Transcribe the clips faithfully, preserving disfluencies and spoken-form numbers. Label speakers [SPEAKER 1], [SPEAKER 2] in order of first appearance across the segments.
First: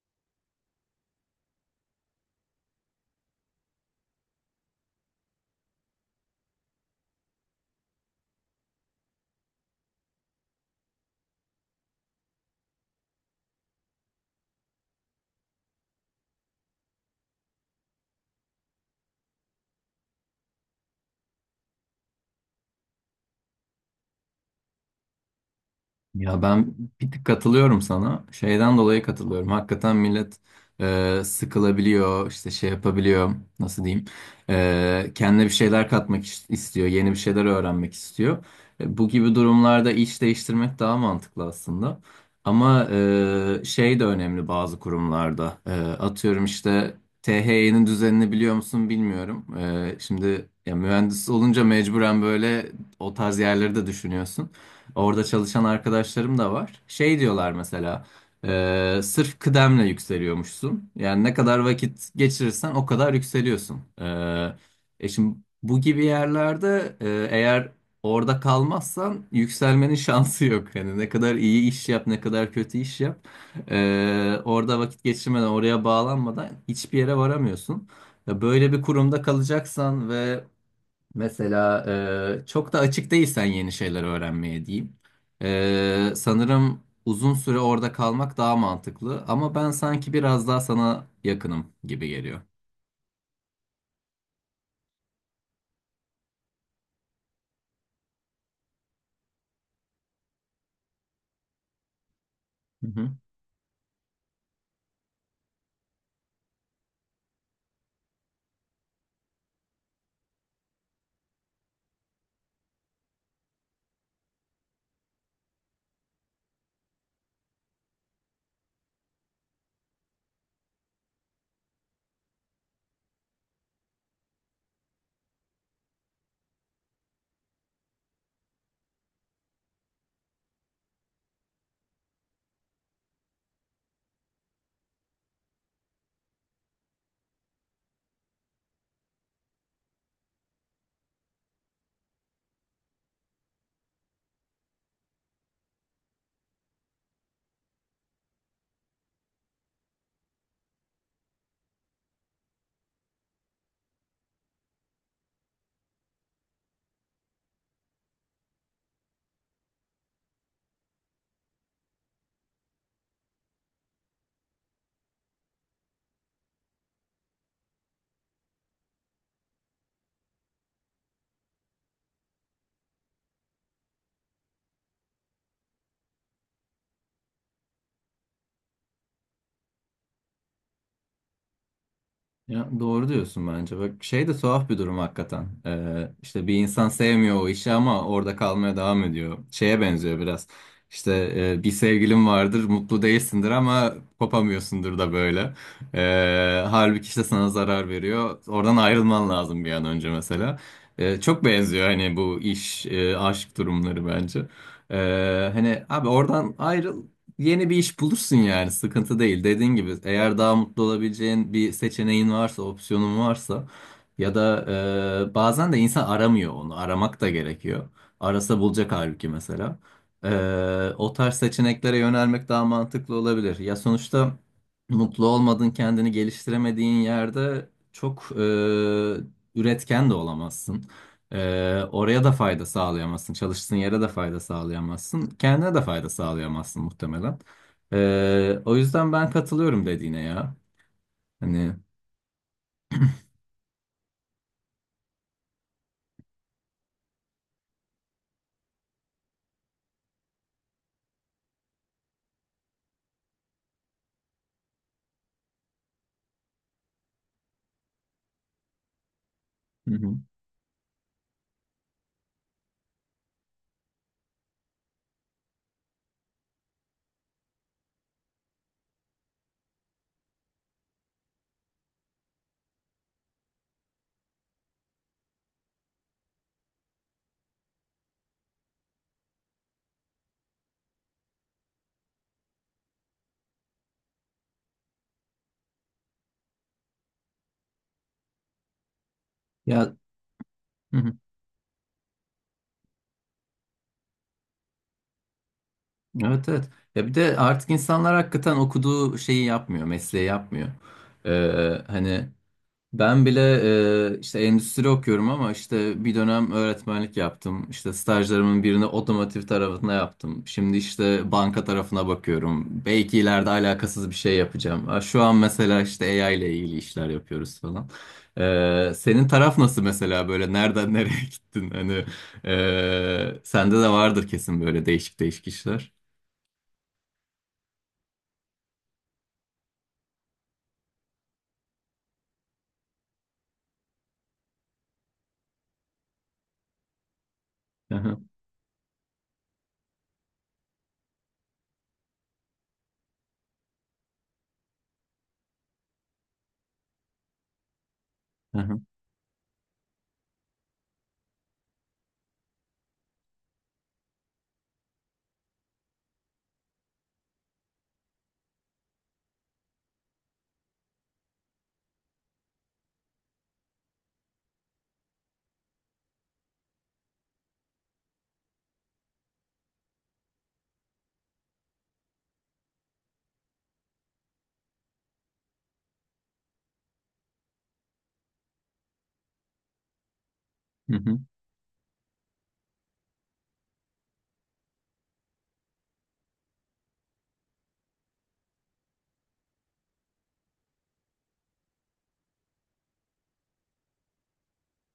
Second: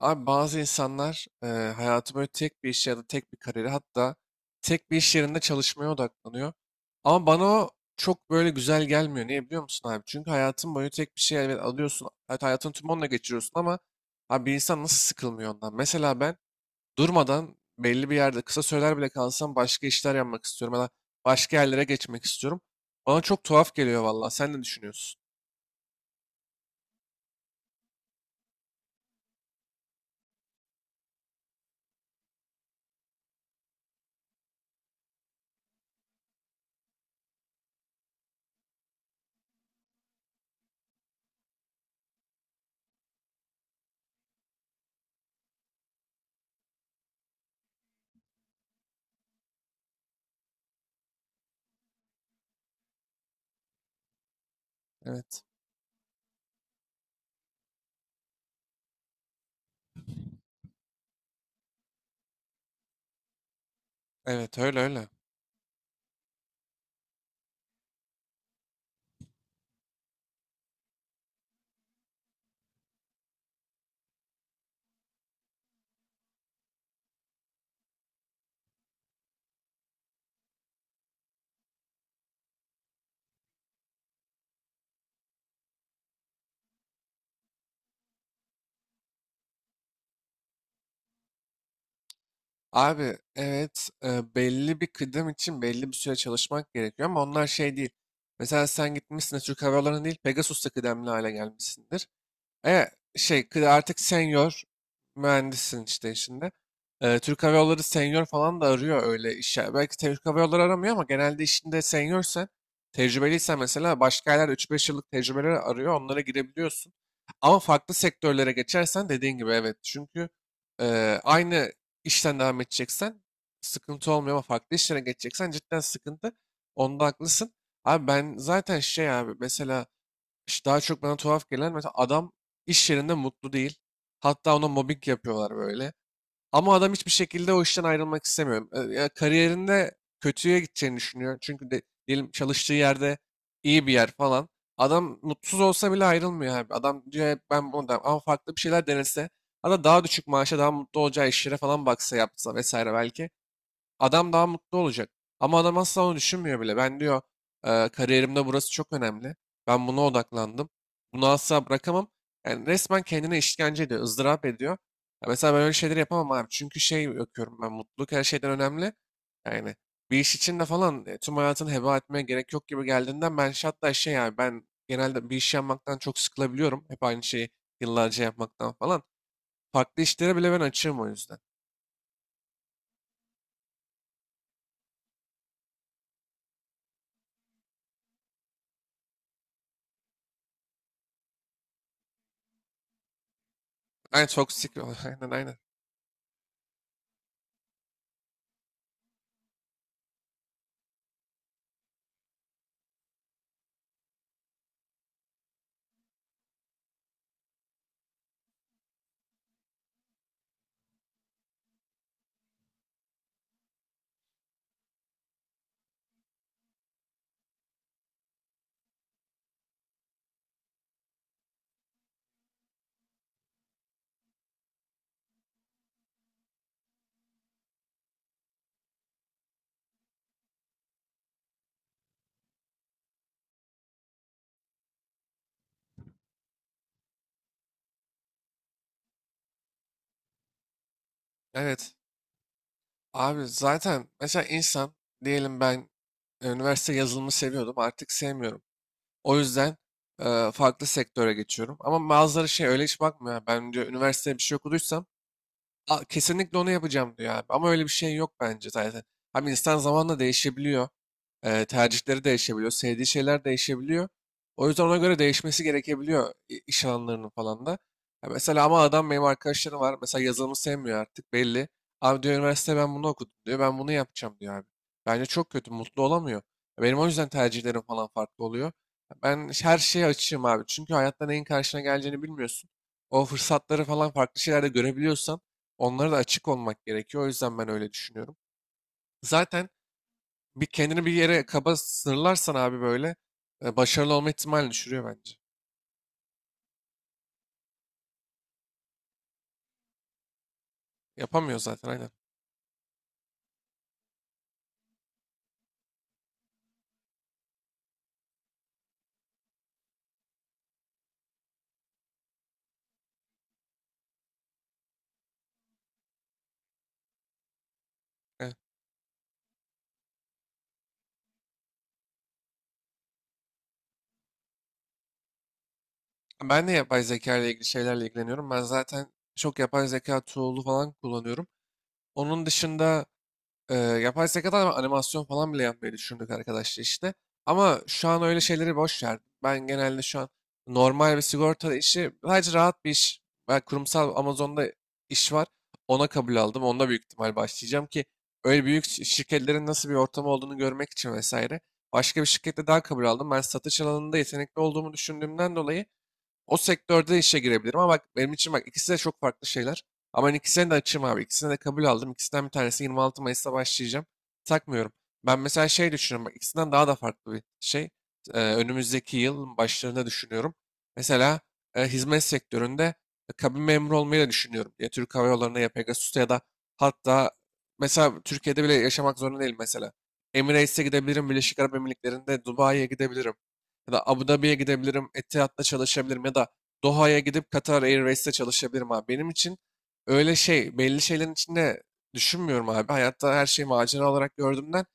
[SPEAKER 1] Abi bazı insanlar eee hayatı böyle tek bir işe ya da tek bir kariyere hatta tek bir iş yerinde çalışmaya odaklanıyor. Ama bana o çok böyle güzel gelmiyor. Niye biliyor musun abi? Çünkü hayatın boyu tek bir şey elbet alıyorsun. Evet, hayatın tüm onunla geçiriyorsun ama abi bir insan nasıl sıkılmıyor ondan? Mesela ben durmadan belli bir yerde kısa süreler bile kalsam başka işler yapmak istiyorum ya da başka yerlere geçmek istiyorum. Bana çok tuhaf geliyor valla. Sen ne düşünüyorsun?
[SPEAKER 2] Ya ben bir tık katılıyorum sana. Şeyden dolayı katılıyorum. Hakikaten millet e, sıkılabiliyor, işte şey yapabiliyor, nasıl diyeyim, e, kendine bir şeyler katmak iş- istiyor, yeni bir şeyler öğrenmek istiyor. E, bu gibi durumlarda iş değiştirmek daha mantıklı aslında. Ama e, şey de önemli bazı kurumlarda. E, atıyorum işte T H Y'nin düzenini biliyor musun bilmiyorum. E, şimdi ya mühendis olunca mecburen böyle o tarz yerleri de düşünüyorsun. Orada
[SPEAKER 1] Evet.
[SPEAKER 2] çalışan arkadaşlarım da var. Şey diyorlar mesela, e, sırf kıdemle yükseliyormuşsun. Yani ne kadar vakit geçirirsen o kadar yükseliyorsun. E,
[SPEAKER 1] Evet, öyle öyle.
[SPEAKER 2] e şimdi bu gibi yerlerde e, eğer orada kalmazsan yükselmenin şansı yok. Yani ne kadar iyi iş yap, ne kadar kötü iş yap. e, orada vakit geçirmeden, oraya bağlanmadan hiçbir yere varamıyorsun. Ya, böyle bir kurumda kalacaksan ve mesela, e, çok da açık değilsen yeni şeyler öğrenmeye diyeyim. E, sanırım uzun süre orada kalmak daha mantıklı ama ben sanki biraz daha sana yakınım gibi geliyor.
[SPEAKER 1] Abi evet, e, belli bir kıdem için belli bir süre çalışmak gerekiyor ama onlar şey değil. Mesela sen gitmişsin de Türk Hava Yolları'na değil Pegasus'ta kıdemli hale gelmişsindir. E,
[SPEAKER 2] Hı hı.
[SPEAKER 1] şey kı- Artık senior mühendissin işte işinde. E, Türk Hava Yolları senior falan da arıyor öyle işe. Belki Türk Hava Yolları aramıyor ama genelde işinde seniorsen, tecrübeliysen mesela başka yerler üç beş yıllık tecrübeleri arıyor. Onlara girebiliyorsun. Ama farklı sektörlere geçersen dediğin gibi evet. Çünkü e, aynı işten devam edeceksen sıkıntı olmuyor ama farklı işlere geçeceksen cidden sıkıntı. Onda haklısın. Abi ben zaten şey abi mesela işte daha çok bana tuhaf gelen mesela adam iş yerinde mutlu değil. Hatta ona mobbing yapıyorlar böyle. Ama adam hiçbir şekilde o işten ayrılmak istemiyor. E, Ya kariyerinde kötüye gideceğini düşünüyor. Çünkü de, diyelim çalıştığı yerde iyi bir yer falan. Adam mutsuz olsa bile ayrılmıyor abi. Adam diyor "Hep ben bunu", da ama farklı bir şeyler denese. Hatta daha düşük maaşa daha mutlu olacağı işlere falan baksa yapsa vesaire belki. Adam daha mutlu olacak. Ama adam asla onu düşünmüyor bile. Ben diyor, "Eee, kariyerimde burası çok önemli. Ben buna odaklandım. Bunu asla bırakamam." Yani resmen kendine işkence ediyor, ızdırap ediyor. Ya mesela ben öyle şeyleri yapamam abi. Çünkü şey bakıyorum, ben mutluluk her şeyden önemli. Yani bir iş için de falan e, tüm hayatını heba etmeye gerek yok gibi geldiğinden ben şey- hatta şey, yani ben genelde bir iş yapmaktan çok sıkılabiliyorum. Hep aynı şeyi yıllarca yapmaktan falan. Farklı işlere bile ben açığım o yüzden.
[SPEAKER 2] Ya, doğru diyorsun bence. Bak şey de tuhaf bir durum hakikaten. Ee, işte bir insan sevmiyor o işi ama orada kalmaya devam ediyor. Şeye benziyor biraz. İşte, e, bir sevgilin vardır, mutlu değilsindir ama
[SPEAKER 1] Aynen, toksik.
[SPEAKER 2] kopamıyorsundur da
[SPEAKER 1] Aynen,
[SPEAKER 2] böyle.
[SPEAKER 1] aynen.
[SPEAKER 2] Ee, halbuki işte sana zarar veriyor. Oradan ayrılman lazım bir an önce mesela. Ee, çok benziyor hani bu iş, e, aşk durumları bence. Ee, hani abi oradan ayrıl. Yeni bir iş bulursun yani sıkıntı değil. Dediğin gibi eğer daha mutlu olabileceğin bir seçeneğin varsa, opsiyonun varsa ya da e, bazen de insan aramıyor onu. Aramak da gerekiyor. Arasa bulacak halbuki mesela. E, o tarz seçeneklere yönelmek daha mantıklı olabilir. Ya sonuçta mutlu olmadığın, kendini geliştiremediğin yerde çok e, üretken de olamazsın. Ee, oraya da fayda sağlayamazsın. Çalıştığın yere de fayda sağlayamazsın. Kendine de fayda sağlayamazsın muhtemelen. Ee, o yüzden ben katılıyorum dediğine ya. Hani.
[SPEAKER 1] Evet. Abi zaten mesela insan, diyelim ben e, üniversite yazılımı seviyordum, artık sevmiyorum. O yüzden e, farklı sektöre geçiyorum. Ama bazıları şey öyle hiç bakmıyor. Ben diyor üniversitede bir şey okuduysam, "A, kesinlikle onu yapacağım" diyor abi. Ama öyle bir şey yok bence zaten. Abi insan
[SPEAKER 2] Hı hı.
[SPEAKER 1] zamanla değişebiliyor. Eee, tercihleri değişebiliyor. Sevdiği şeyler değişebiliyor. O yüzden ona göre değişmesi gerekebiliyor i- iş alanlarının falan da. Ya mesela, ama adam benim arkadaşlarım var. Mesela yazılımı sevmiyor artık, belli. Abi diyor üniversite ben bunu okudum diyor. Ben bunu yapacağım diyor abi. Bence çok kötü. Mutlu olamıyor. Benim o yüzden tercihlerim falan farklı oluyor. Ben her şeye açığım abi. Çünkü hayatta neyin karşına geleceğini bilmiyorsun. O fırsatları falan farklı şeylerde görebiliyorsan onlara da açık olmak gerekiyor. O yüzden ben öyle düşünüyorum. Zaten
[SPEAKER 2] Ya,
[SPEAKER 1] bir
[SPEAKER 2] hı
[SPEAKER 1] kendini bir
[SPEAKER 2] hı.
[SPEAKER 1] yere kaba sınırlarsan abi böyle e, başarılı olma ihtimalini düşürüyor bence.
[SPEAKER 2] Evet, evet. Ya bir de artık insanlar hakikaten okuduğu şeyi yapmıyor, mesleği yapmıyor.
[SPEAKER 1] Yapamıyor
[SPEAKER 2] Ee,
[SPEAKER 1] zaten, aynen.
[SPEAKER 2] hani ben bile e, işte endüstri okuyorum ama işte bir dönem öğretmenlik yaptım. İşte stajlarımın birini otomotiv tarafına yaptım. Şimdi işte banka tarafına bakıyorum. Belki ileride alakasız bir şey yapacağım. Ha, şu an mesela işte A I ile ilgili işler yapıyoruz falan.
[SPEAKER 1] Evet.
[SPEAKER 2] E, senin taraf nasıl mesela böyle nereden nereye gittin? Hani e, sende de vardır kesin böyle değişik değişik işler.
[SPEAKER 1] Ben de yapay zeka ile ilgili şeylerle ilgileniyorum. Ben zaten çok yapay zeka tool'u falan kullanıyorum. Onun dışında Ee, yapay zekadan animasyon falan bile yapmayı düşündük arkadaşlar işte. Ama
[SPEAKER 2] Hı
[SPEAKER 1] şu
[SPEAKER 2] hı,
[SPEAKER 1] an öyle şeyleri boş ver. Ben genelde şu an normal bir sigorta işi, sadece rahat bir iş. Ben kurumsal Amazon'da iş var. Ona kabul aldım. Onda büyük ihtimal başlayacağım ki
[SPEAKER 2] hı
[SPEAKER 1] öyle
[SPEAKER 2] hı,
[SPEAKER 1] büyük şi- şirketlerin nasıl bir ortamı olduğunu görmek için vesaire. Başka bir şirkette daha kabul aldım. Ben satış alanında yetenekli olduğumu düşündüğümden dolayı o sektörde işe girebilirim ama bak benim için bak ikisi de çok farklı şeyler. Ama ben ikisine de açığım abi. İkisine de kabul aldım. İkisinden bir tanesi yirmi altı Mayıs'ta başlayacağım. Takmıyorum. Ben mesela şey düşünüyorum. Bak ikisinden daha da farklı bir şey. Ee, önümüzdeki yıl başlarında düşünüyorum. Mesela e, hizmet sektöründe e, kabin memuru olmayı da düşünüyorum. Ya Türk Hava Yolları'na ya Pegasus'ta ya da hatta mesela Türkiye'de bile yaşamak zorunda değil mesela. Emirates'e
[SPEAKER 2] hı hı.
[SPEAKER 1] gidebilirim. Birleşik Arap Emirlikleri'nde Dubai'ye gidebilirim ya da Abu Dhabi'ye gidebilirim, Etihad'da çalışabilirim ya da Doha'ya gidip Qatar Airways'te çalışabilirim abi. Benim için öyle şey, belli şeylerin içinde düşünmüyorum abi. Hayatta her şeyi macera olarak gördüğümden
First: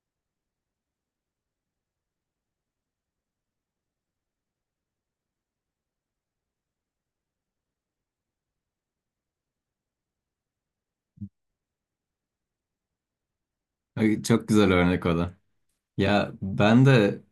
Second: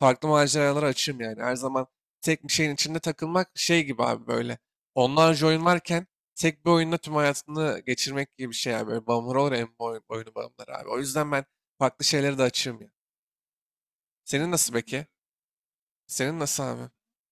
[SPEAKER 1] farklı maceralara açığım yani. Her zaman tek bir şeyin içinde takılmak şey gibi abi böyle. Onlarca oyun varken tek bir oyunda tüm hayatını geçirmek gibi bir şey abi. Böyle bağımlılar olur ya, en oyun, oyunu bağımlılar abi. O yüzden ben farklı şeylere de açığım ya.
[SPEAKER 2] Ay, çok
[SPEAKER 1] Senin
[SPEAKER 2] güzel
[SPEAKER 1] nasıl peki?
[SPEAKER 2] örnek o. Ya,
[SPEAKER 1] Senin nasıl
[SPEAKER 2] ben
[SPEAKER 1] abi?
[SPEAKER 2] de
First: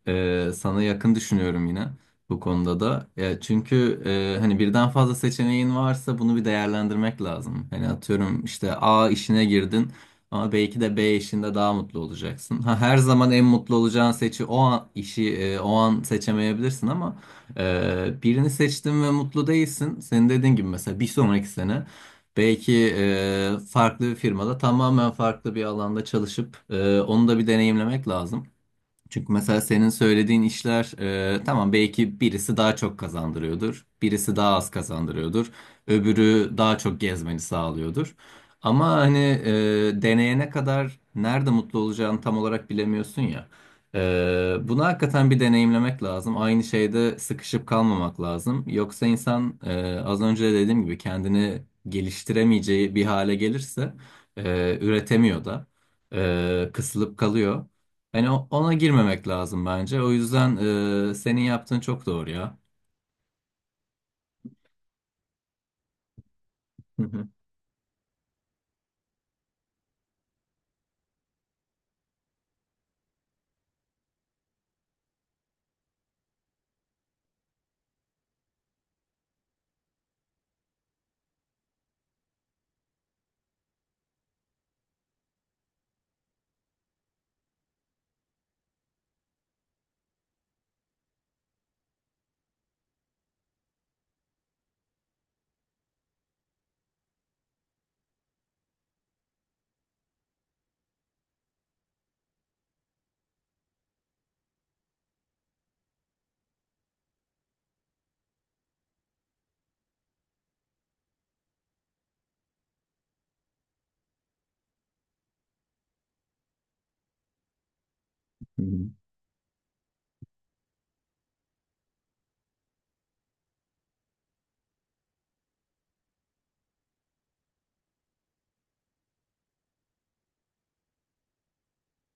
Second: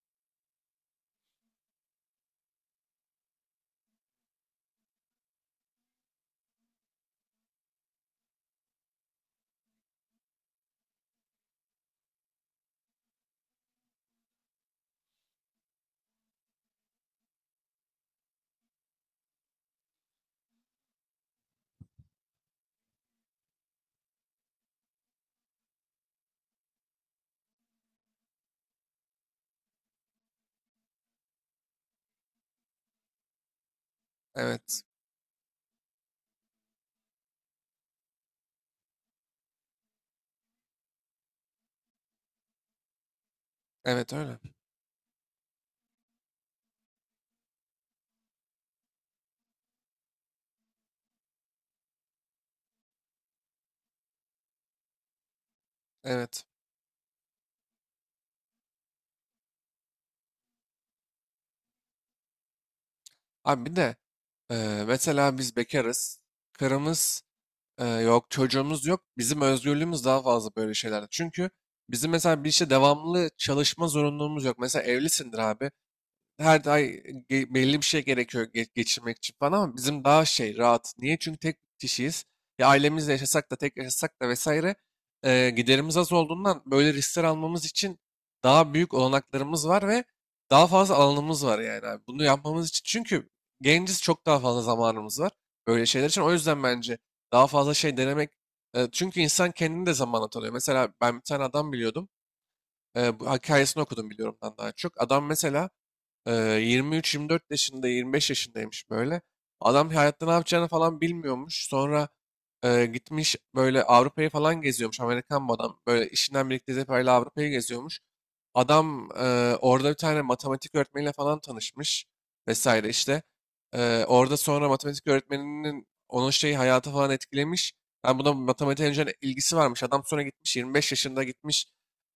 [SPEAKER 2] e, sana yakın düşünüyorum yine bu konuda da. Ya çünkü e, hani birden fazla seçeneğin varsa bunu bir değerlendirmek lazım. Hani atıyorum işte A işine girdin ama belki de B işinde daha mutlu olacaksın. Ha, her zaman en mutlu olacağın seçi o an, işi e, o an seçemeyebilirsin ama e, birini seçtin ve mutlu değilsin. Senin dediğin gibi mesela bir sonraki sene belki, e, farklı bir firmada tamamen farklı bir alanda çalışıp e, onu da bir deneyimlemek lazım. Çünkü mesela senin söylediğin işler e, tamam belki birisi daha çok kazandırıyordur, birisi daha az
[SPEAKER 1] Evet.
[SPEAKER 2] kazandırıyordur, öbürü daha çok gezmeni sağlıyordur. Ama hani e, deneyene kadar nerede mutlu olacağını tam olarak bilemiyorsun ya. E,
[SPEAKER 1] Evet, öyle.
[SPEAKER 2] bunu hakikaten bir deneyimlemek lazım. Aynı şeyde sıkışıp kalmamak lazım. Yoksa insan e, az önce de dediğim gibi kendini geliştiremeyeceği bir hale gelirse e, üretemiyor da,
[SPEAKER 1] Evet.
[SPEAKER 2] e, kısılıp kalıyor. Yani o- ona girmemek lazım bence. O yüzden e, senin yaptığın çok doğru ya.
[SPEAKER 1] Abi bir de Ee, mesela biz bekarız.
[SPEAKER 2] Hı
[SPEAKER 1] Karımız
[SPEAKER 2] hı.
[SPEAKER 1] e, yok, çocuğumuz yok. Bizim özgürlüğümüz daha fazla böyle şeylerde. Çünkü bizim mesela bir işte devamlı çalışma zorunluluğumuz yok. Mesela evlisindir abi, her ay ge- belli bir şey gerekiyor ge- geçirmek için falan ama bizim daha şey rahat. Niye? Çünkü tek kişiyiz. Ya ailemizle yaşasak da tek yaşasak da vesaire e, giderimiz az olduğundan böyle riskler almamız için daha büyük olanaklarımız var ve daha fazla alanımız var yani abi. Bunu yapmamız için, çünkü genciz, çok daha fazla zamanımız var böyle şeyler için. O yüzden bence daha fazla şey denemek, e, çünkü insan kendini de zamanla tanıyor. Mesela ben bir tane adam biliyordum. E, bu hikayesini okudum biliyorum ben daha çok. Adam mesela ee, yirmi üç, yirmi dört yaşında, yirmi beş yaşındaymış böyle. Adam hayatta ne yapacağını falan bilmiyormuş. Sonra e, gitmiş böyle Avrupa'yı falan geziyormuş. Amerikan bu adam. Böyle işinden birlikte Zeper'le Avrupa'yı geziyormuş. Adam e, orada bir tane matematik öğretmeniyle falan tanışmış vesaire işte. E, orada sonra matematik öğretmeninin onun şeyi hayatı falan etkilemiş. Ben buna matematiğe önceden ilgisi varmış. Adam sonra gitmiş, yirmi beş yaşında gitmiş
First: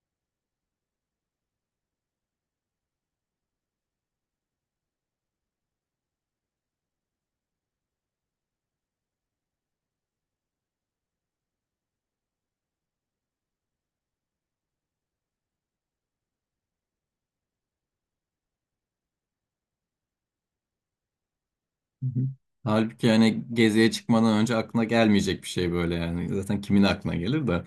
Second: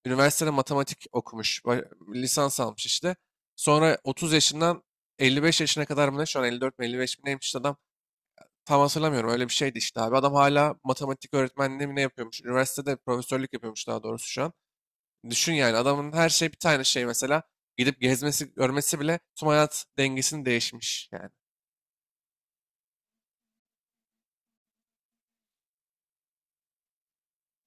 [SPEAKER 1] üniversitede matematik okumuş. ba- Lisans almış işte. Sonra otuz yaşından elli beş yaşına kadar mı ne? Şu an elli dört mi elli beş mi neymiş işte adam. Tam hatırlamıyorum. Öyle bir şeydi işte abi. Adam hala matematik öğretmenliği mi ne yapıyormuş? Üniversitede profesörlük yapıyormuş daha doğrusu şu an. Düşün yani adamın her şey bir tane şey mesela. Gidip gezmesi, görmesi bile tüm hayat dengesini değişmiş yani.
[SPEAKER 2] Hı hı. Halbuki yani geziye çıkmadan önce aklına gelmeyecek bir şey böyle yani. Zaten kimin aklına gelir de.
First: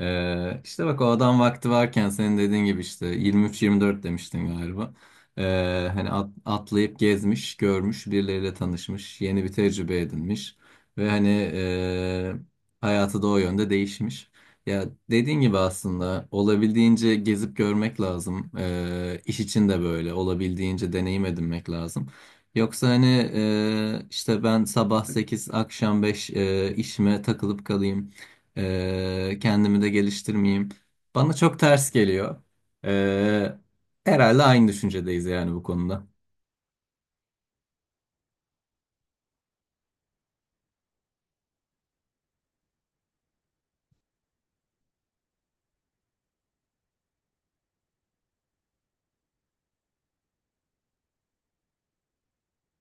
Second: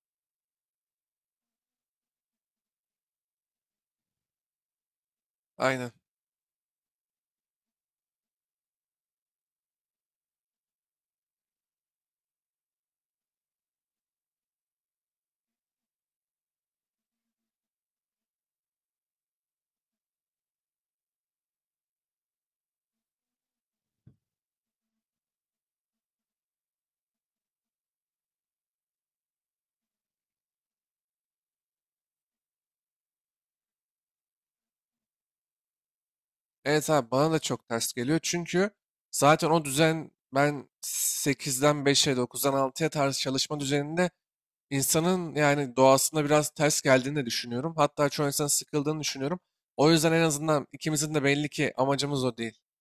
[SPEAKER 2] Ee, işte bak o adam vakti varken senin dediğin gibi işte yirmi üç yirmi dört demiştin galiba. Ee,
[SPEAKER 1] Aynen.
[SPEAKER 2] hani at- atlayıp gezmiş, görmüş, birileriyle tanışmış, yeni bir tecrübe edinmiş. Ve hani, ee, hayatı da o yönde değişmiş. Ya dediğin gibi aslında olabildiğince gezip görmek lazım. Ee, iş için de böyle olabildiğince deneyim edinmek lazım. Yoksa hani, e, işte ben sabah sekiz akşam beş e, işime takılıp kalayım. E, kendimi de geliştirmeyeyim. Bana çok ters geliyor. E, herhalde aynı düşüncedeyiz yani bu konuda.
[SPEAKER 1] Evet abi, bana da çok ters geliyor. Çünkü zaten o düzen, ben sekizden beşe dokuzdan altıya tarz çalışma düzeninde insanın yani doğasında biraz ters geldiğini de düşünüyorum. Hatta çoğu insanın sıkıldığını düşünüyorum. O yüzden en azından ikimizin de belli ki amacımız o değil.